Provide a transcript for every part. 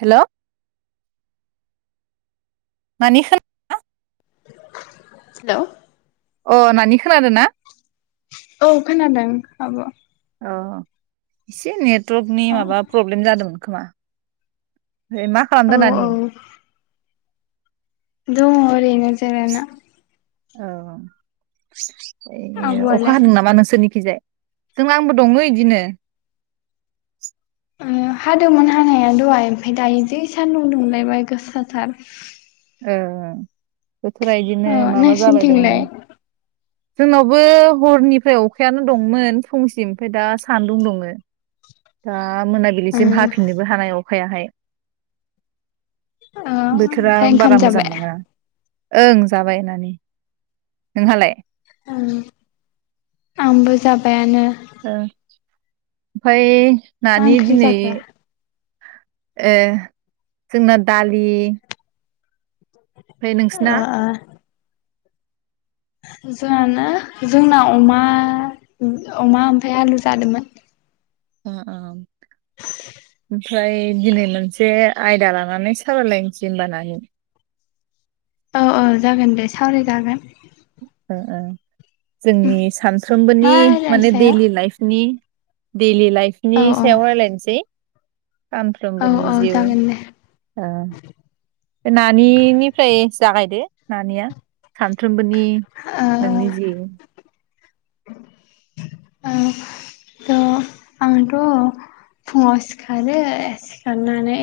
Hello नानि खोनादोंना? Hello अ नानि खोनादो ना? औ खोनादों आब। अ इसे नेट नेटवर्कनि माबा प्रब्लेम जादोंमोन। खोमा मा औ खालामदों औ नानि? दङ ओरैनो जेरायना औ ए अखा आब'आलाय हादों नामा नोंसोरनि खैजाय जों आंबो दङो इदिनो। ओ हादोंमोन हानाया दहाय ओमफाय दायो जि सान्दुं दुंलायबाय गोसाथार। ओ बोथोरा इदिनो अ माबा जाबाय दङो नोंसिनिथिंलाय जोंनावबो हरनिफ्राय अखायानो दंमोन फुंसिम ओमफाय दा सान्दुं दङो, दा दा ओ मोनाबिलिसिम हाफिननोबो हानाय अखायाहाय बोथोरा ओमफ्राय बा ओंखाम रा मोजां जाबाय नोङा। ओं जाबाय नानि, नोंहालाय? उम आंबो जाबायानो। ओ ओमफाय मा नानै ओंख्रि दिनै जाखो ए जोंना दालि ओमफ्राय नोंसिना ओ ओ जोंहाना जोंना अमा अमा ओमफाय आलु जादोंमोन। ओ ओम ओमफ्राय दिनै मोनसे आयदा लानानै सावरायलायनोसै होनबा नानि। औ औ जागोन दे सावरायजागोन। ओ ओ जोंनि मा सानफ्रोमबोनि आयदानि माने सायाव दैलि लाइफनि देलि लाइफनि औ सायाव औ रायलायनसै औ सानफ्रोमबोनि औ जिउ जागोन दे ओ नानिनिफ्राय जागाय दे नानिया सानफ्रोबोनि नि ओ नोंनि जि ओ आंथ' फुङाव सिखारो सिखारनानै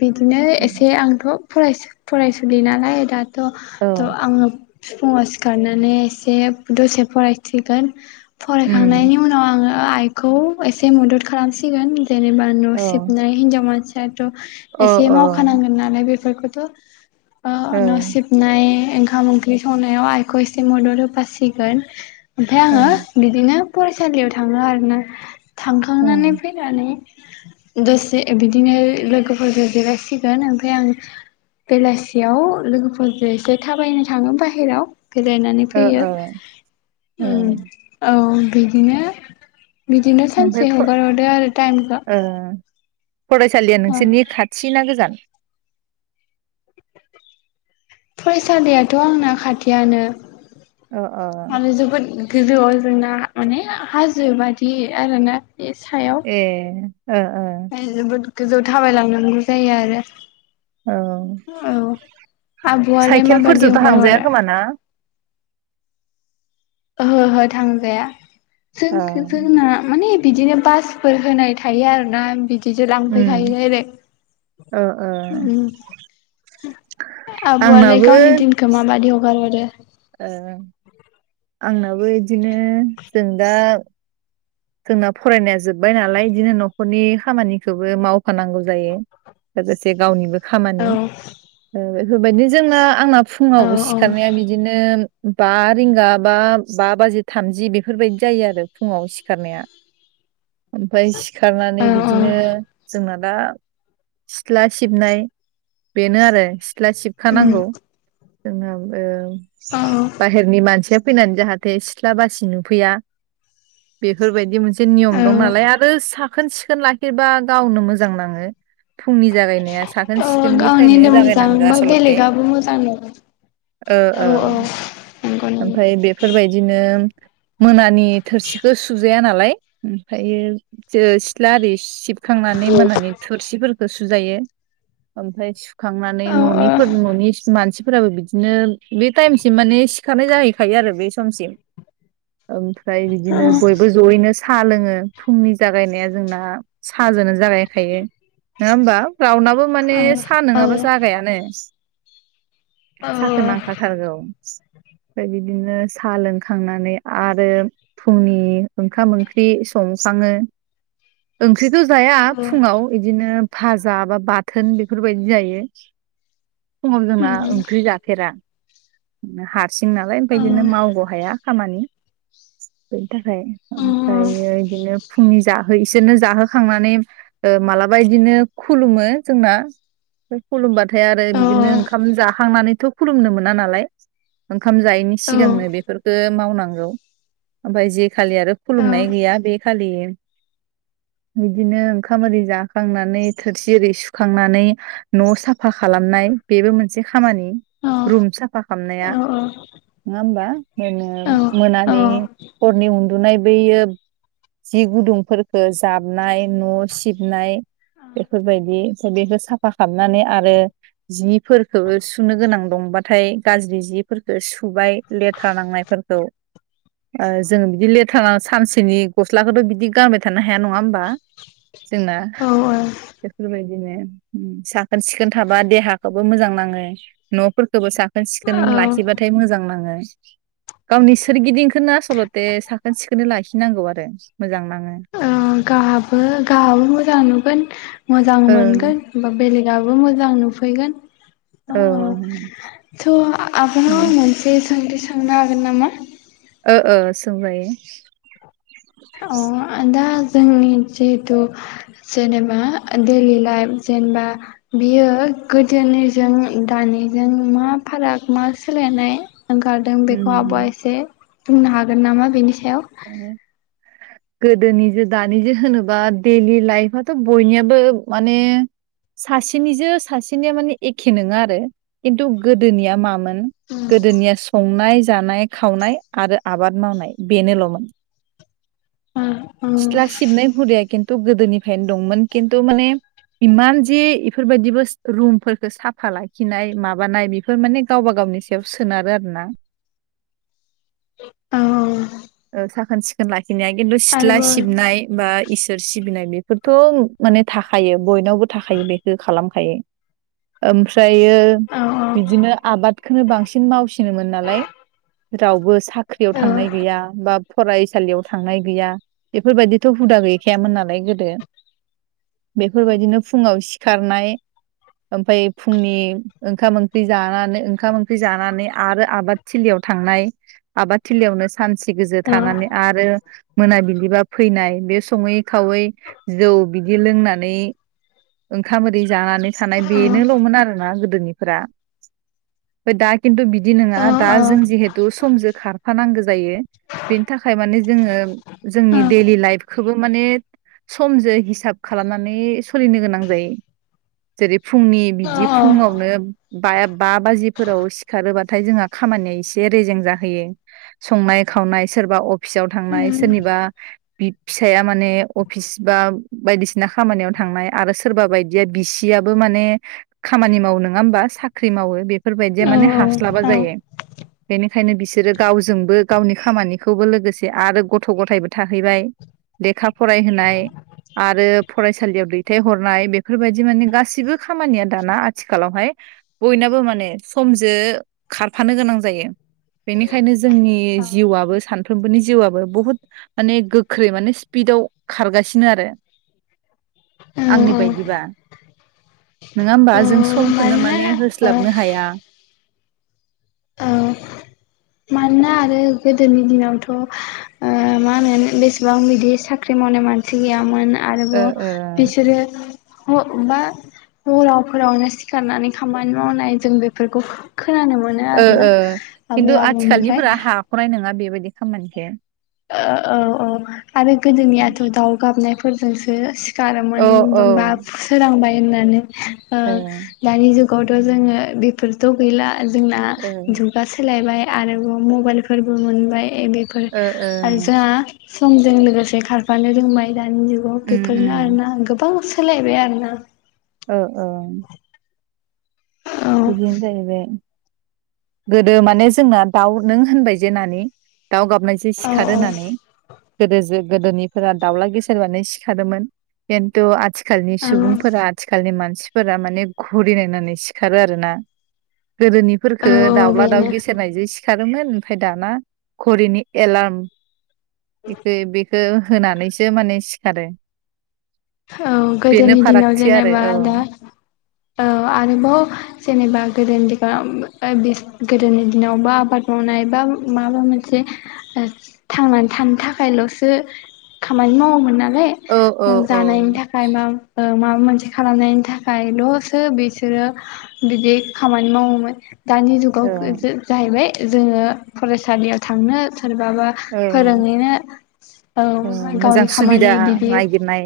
बिदिनो एसे आंथ' फरायसा फरायसुलि नालाय दा थ' औ थ' आङो फुुंयाव सिखारनानै एसे दसे फरायसिगोन उम फरायखांनायनि उनाव आङो आइ खौ एसे मदद खालामसिगोन। जेनेबा न' औ सिबनाय हिनजाव मानसि एसे औ मावखानांगोन नालाय बे फोरखौथ' बा औ न' सिबनाय ओंखाम ओंख्रि संनायाव आइखौ एसे मदद होफासिगोन। ओमफाय औ आङो बिदिनो फरायसालियाव थाङो आरोना ओ थांखांनानै फैनानै दसे बिदिनो लोगोफोरजों जिरायसिगोन ओमफाय आं बेलासियाव लोगोफोरजों एसे थाबायनो थाङो बाहेराव बेरायनानै फैयो ओ औ उम औ। बिदिनो बिदिनो ओमफ्राय सानसे फ- हगार हरदो आरो टाइमखौ ओ फरायसालिया नोंसोरनि खाथि ना गोजान फरायसालियाथ' आंना खाथियानो। अ आरो जोबोद गोजौआव जोंना माने हाजो बादि आरो ना। ए ओ ओ ओमफ्राय जोबोद गोजौ थाबायलांनांगौ जायो आरो। औ औ आब'आलाय माबायदि साइखेलफोरजोंथ' हगार हांजाया हरो खोमा ना? ओहो ओहो थांजाया। औ जों जोंना माने बिदिनो बासफोर होनाय थायो आरोना बिदि बिजों लांफैखायो दाइरेक अ अ आब'आलाय गावनि दिनखौ माबादि हगारहरो? ओ आंनाबो इदिनो जों दा जोंना फरायनाया जोब बाय नालाय बिदिनो न' नखरनि खामानिखौबो मावफानांगौ जायो लोगोसे गावनिबो खामानि ओ बेफोरबायदिनो जोंना आंना औ फुङावबो सिखारनाया बिदिनो बा रिंगा बा बा बाजि थामजि बेफोरबायदि जायो आरो फुङाव सि सिखारनाया ओमफाय औ सिखारनानै औ बिदिनो जोंना दा सिथ्ला सिबनाय बेनो आरो सिथ्ला उम सिबखानांगौ जोंनाबो औ बाहेरनि मानसिया फैनानै जाहाथे सिथ्ला बासि नुफैया बेफोरबायदि मोनसे नियम औ दं नालाय आरो सा साखोन सिखोन लाखिबा गावनो मोजां नाङो फुंनि जागायनाया साखोन सिखोननिफ्रायनो गावनिनो मोजां जागायनांगौ बा आसलथे बेलेगाबो मोजां नङा ओ औ ओ नंगौ नंगौ ओमफ्राय बेफोरबायदिनो मोनानि थोरसिखौ सुजु [unintelligible] नालाय ओमफायो जेरै सिथ्ला आरि सिब-' सिबखांनानै मोनानि थुरसिफोरखौ गुसु जायो ओमफ्राय खांनानै औ ओ औ न'निफोर न'नि मानसि फोराबो बिदिनो बे टाइमसिम माने सिखारनाय जाहैखायो आरो बे समसिम ओमफ्राय बिदिनो बयबो ज'यैनो साहा लोङो फुंनि जागायनाया जोंना साह जोनो जागायखायो। नोङा होमबा? रावनाबो माने सा औ नङाबा जागायानो। साखो नांखाथारगौ। फाय बिदिनो साह लोंखांनानै आरो फुंनि ओंखाम ओंख्रि संसाङो। ओंख्रिथ' जाया फुङाव इदिनो भाजा बा बाथोन बेफोरबायदि जायो। फुङाव जोंना उम ओंख्रि जाफेरा। हाथ हारसिं नालाय औ ओमफाय इदिनो मावग हाया खामानि। उम थाखाय औ ओमफ्रायो इदिनो फुंनि जा हो इसोरनो जाहोखांनानै मालाबा इदिनो खुलुमो जोंना खुलुमबाथ' फाय आरो औ औ बिदिनो ओंखाम जाखांनानैथ' खुलुमनो मोना नालाय। ओंखाम जायैनि सिगांनो बेफोरखो मावनां औ ओमफाय जे खालि आरो खुलुमनाय गैया बे खालि बिदिनो ओंखाम ओरि जाखांनानै थोरसि ओरि सुखांनानै न' साफा खालामनाय बेबो मोनसे खामानि रुम साफा खामनाया औ नङा होमबा? नो मोनानि हरनि उन्द दु नाय बैयो जि गुदुंफोरफोरखो जाबनाय न' सिबनाय बेफोरबायदि ओमफ्राय बेखौ साफा खालामनानै आरो जिफोरखौ सुनो गोनां दंबाथाय गाज्रि जि फोरखो सुबाय लेथ्रा नांनायफोरखौ ओ जोङो बिदि लेथ्रानानै सानसेनि गस्लाखौथ' बिदि गानबाय थानो नो हाया नङा होनबा? जोंना औ औ बेफोरबायदि बिदिनो उम साखोन सिखोन थाबा देहाखौबो मोजां नाङो न'फोरखौबो साखोन खोन सिखोन औ ला जि बाथाय मोजां नाङो। गावनि सोरगिदिंखोनो आसलथे साखोन सिखोनै लाखिनांगौ आरो। मोजां नाङो ओ गाहाबो गाहाबो मोजां नुगोन। मोजां ओं मोनगोन बा बेलेग दाबो मोजां नुफैगोन। अ औ अ थ' आबनाव ओं मोनसे सोंथि सोंनि थांनो हागोन नामा? ओ ओ सोंजायो। ओ दा जोंनि जिहेथु जेनेबा दैलि लाइफ जेनेबा बियो गोदोनिजों दानिजों मा फाराग मा सोलायनाय ओंखारदों बेखौ आब'आ उम एसे बुंनो हागोन नामा बेनि सायाव उम गोदोनिजों दानिजों होनोबा दैलि लाइफआथ' बयनियाबो माने सासेनिजो सासेनिया माने एखे नङा आरो खिन्थु गोदोनिया मामोन। गोदोनिया सम संनाय जानाय खावनाय आरो आबाद मावनाय बेनोल'। [inaudible] उम सिथ्ला सिबनाय हुरियै खिन्थु गोदोनिफ्रायनो दंमोन खिन्थु माने इमान जे इफोरबायाददिबो रुमफोरखौ साफा लाखिनाय माबानाय बेफोर माने गावबा गावनि सायाव सोनारो आरो ना। औ ओ साखोन सिखोन लाखि इनिया किन्तु सिथ्ला आरोबाव सिबनाय बा इसोर सिबिनाय बेफोरथ' माने थाखायो बयनावबो थाखायो बेखौ खालामखायो ओमफ्राय। बियो‌ औ बिदिनो आबाद। बेखौनो बांसिन मावसिनोमोन नालाय रावबो साख्रियाव औ थांनाय गैया। बा फरायसालियाव थांनाय गैया बेफोरबायदिथ' हुदा गैखायामोन नालाय गोदो बेफोरबायदिनो फुङाव सिखारनाय ओमफाय फुंनि ओंखाम ओंख्रि जानानै ओंखाम ओंख्रि जानानै आरो आबाद थिलियाव थांनाय आबाद थिलियावनो सानसे [inaudible] गोजो औ थानानै आरो मोनाबिलिबा फैनाय बे सङै खावै जौ बिदि लोंनानै ओंखाम ओरै जानानै थानाय औ बेनोल'मोन आरोना गोदोनिफोरा ओमफ्राय दा खिन्थु बिदि नङा दा औ औ जों जिहेतु समजों खारफानांगौ जायो। बेनि थाखाय माने जोङो जोंनि दैलि लाइफखौबो माने समजों हिसाब खालामनानै सोलिनो गोनां जायो। जेरै फुंनि बिदि फुङावनो बा-बा बाजिफोराव सिखारोबाथाय जोंहा खामानिया एसे रेजें जाहोयो संनाय खावनाय सोरबा अफिसाव थांनाय सोरनिबा फिसाया माने अफिस बा बायदिसिना खामानियाव थांनाय आरो सोरबा बायदिया बिसियाबो माने खामानि मावो नङा होमबा साख्रि मावो। बे बेफोरबायदिया माने हास्लाबा जायो। बेनिखायनो बिसोरो गावजोंबो गावनि खामानिखौबो लोगोसे आरो गथ' गथायबो थाहैबाय लेखा फरायहोनाय आरो फरायसालियाव दैथायहरनाय बेफोरबायदि माने गासैबो खामानिया दाना आथिखालावहाय बयनाबो माने समजों खारफानो गोनां जायो बेनिखायनो जोंनि जिउआबो सानफ्रोमबोनि जिउआबो बुहुत माने गोख्रै माने स्पिडआव खारगासिनो आरो। आंनि बायदिबा नोङा होमबा जों समखौनो मान माने मानोना होस्लाबनो औ हाया औ [unintelligible] मानोना आरो गोदोनि दिनावथ' ओ मा होनो बेसेबां बिदि साख्रि मावनाय मानसि गैयामोन। ओ आरोबाव ओ बिसोरो बा हरावफोरावनो सिखारनानै खामानि मावनाय जों बेफोरखौ खोनानो मोनो ओ आरोना ओ आबै खिन्थु आबौ आथिखालनिफोरा हाखनाय नङा बेबायदि खामानिखौ ओ औ औ आरो गोदोनियाथ' दाव गाबनाय फोरजोंसो औ खारोमोन औ बा सोरांबाय होननानै ओ दानि जुग गावथ' जोङो बेफोरथ' गैला। जोंना ओ जुगा सोलायबाय। आरोबाव मबाइल फोरबो मोनबाय ए बेफोर ओ ओ आरो जोङा समजों लोगोसे खारफानो रोंबाइ दानि जुगाव उम बेफोरनो उम आरोना गोबां सोलायबाय आरोना। ओ औ औ बिदिनो जायोबाय गोदो माने जोंना दाउ नों होनबाय जे नानि दाउ गाबनायजों औ सिखारो होननानै। गोदो गोदोनिफोरा दाउला गेसेेर बानो सिखादोंमोन खिन्थु आथि आथिखालनि सुबुंफोरा औ आथिखालनि मानसिफोर मानफोरा माने घुरि नायनानै सिखारो आरो ना गोदोनि खो औ दाउला दाउ बेनो गेसेेरनायजों सि सारोमोन ओमफाय दाना घरिनि एलार्म बेखो बेखो होनानैसो माने सिखारो औ बेनो गोदोनि दिनाव फारागथि आरो जेनेबा दा औ आरोबाव जेनेबा गोदोनि दिगाव ओ गोदोनि दिनावबा आबाद मावनाय बा माबा मोनसे थांनानै थानो थाखायल'सो खामानि मावोमोन ना औ औ [unintelligible] ओ जानायनि औ थाखाय मा माबा मोनसे खालामनायनि थाखायल'सो बिसोरो बिदि खामानि मावोमोन दानि जुगाव औ [unintelligible] जाहैबाय जोङो फरायसालियाव थांनो सोरबाबा औ फोरोङैनो औ मोजां गावनि खामानि सुबिदा बिदि नागिरनाय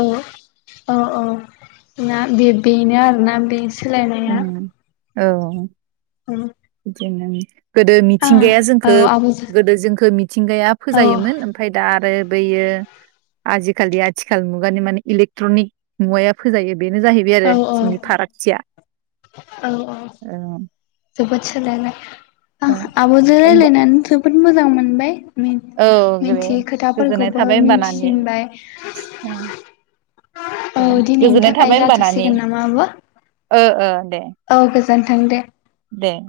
औ औ औ ना बे बेनो आरोना बे सोलायनाया उम औ उम [unintelligible] गोदो आं मिथिंगाया औ जोंखो आब'जों गोदो जोंखो मिथिंगाया औ फोजायोमोन ओमफाय दा आरो बेयो आजिखालि आथिखाल मुगानि माने इलेकट्रनिक मुगाया फोजायो। बेनो जाहैबाय औ आरो औ जोंनि फारागथिया औ औ जोबोद सोलायबाय आ औ आब'जों होमबा रायलायनानै जोबोद मोजां मोन मोनबाय औ मिथियै [unintelligible] गोजोननाय खोथाफोरखौबो थाबाय होनबा नानि मिथिसिनबाय ओ औ दे दिनैनि गोजोननाय थाखाय थाबाय होनबा नानि जाथ'सिगोन नामा आब' ओ ओ दे औ गोजोनथों दे [inaudible] [inaudible] दे।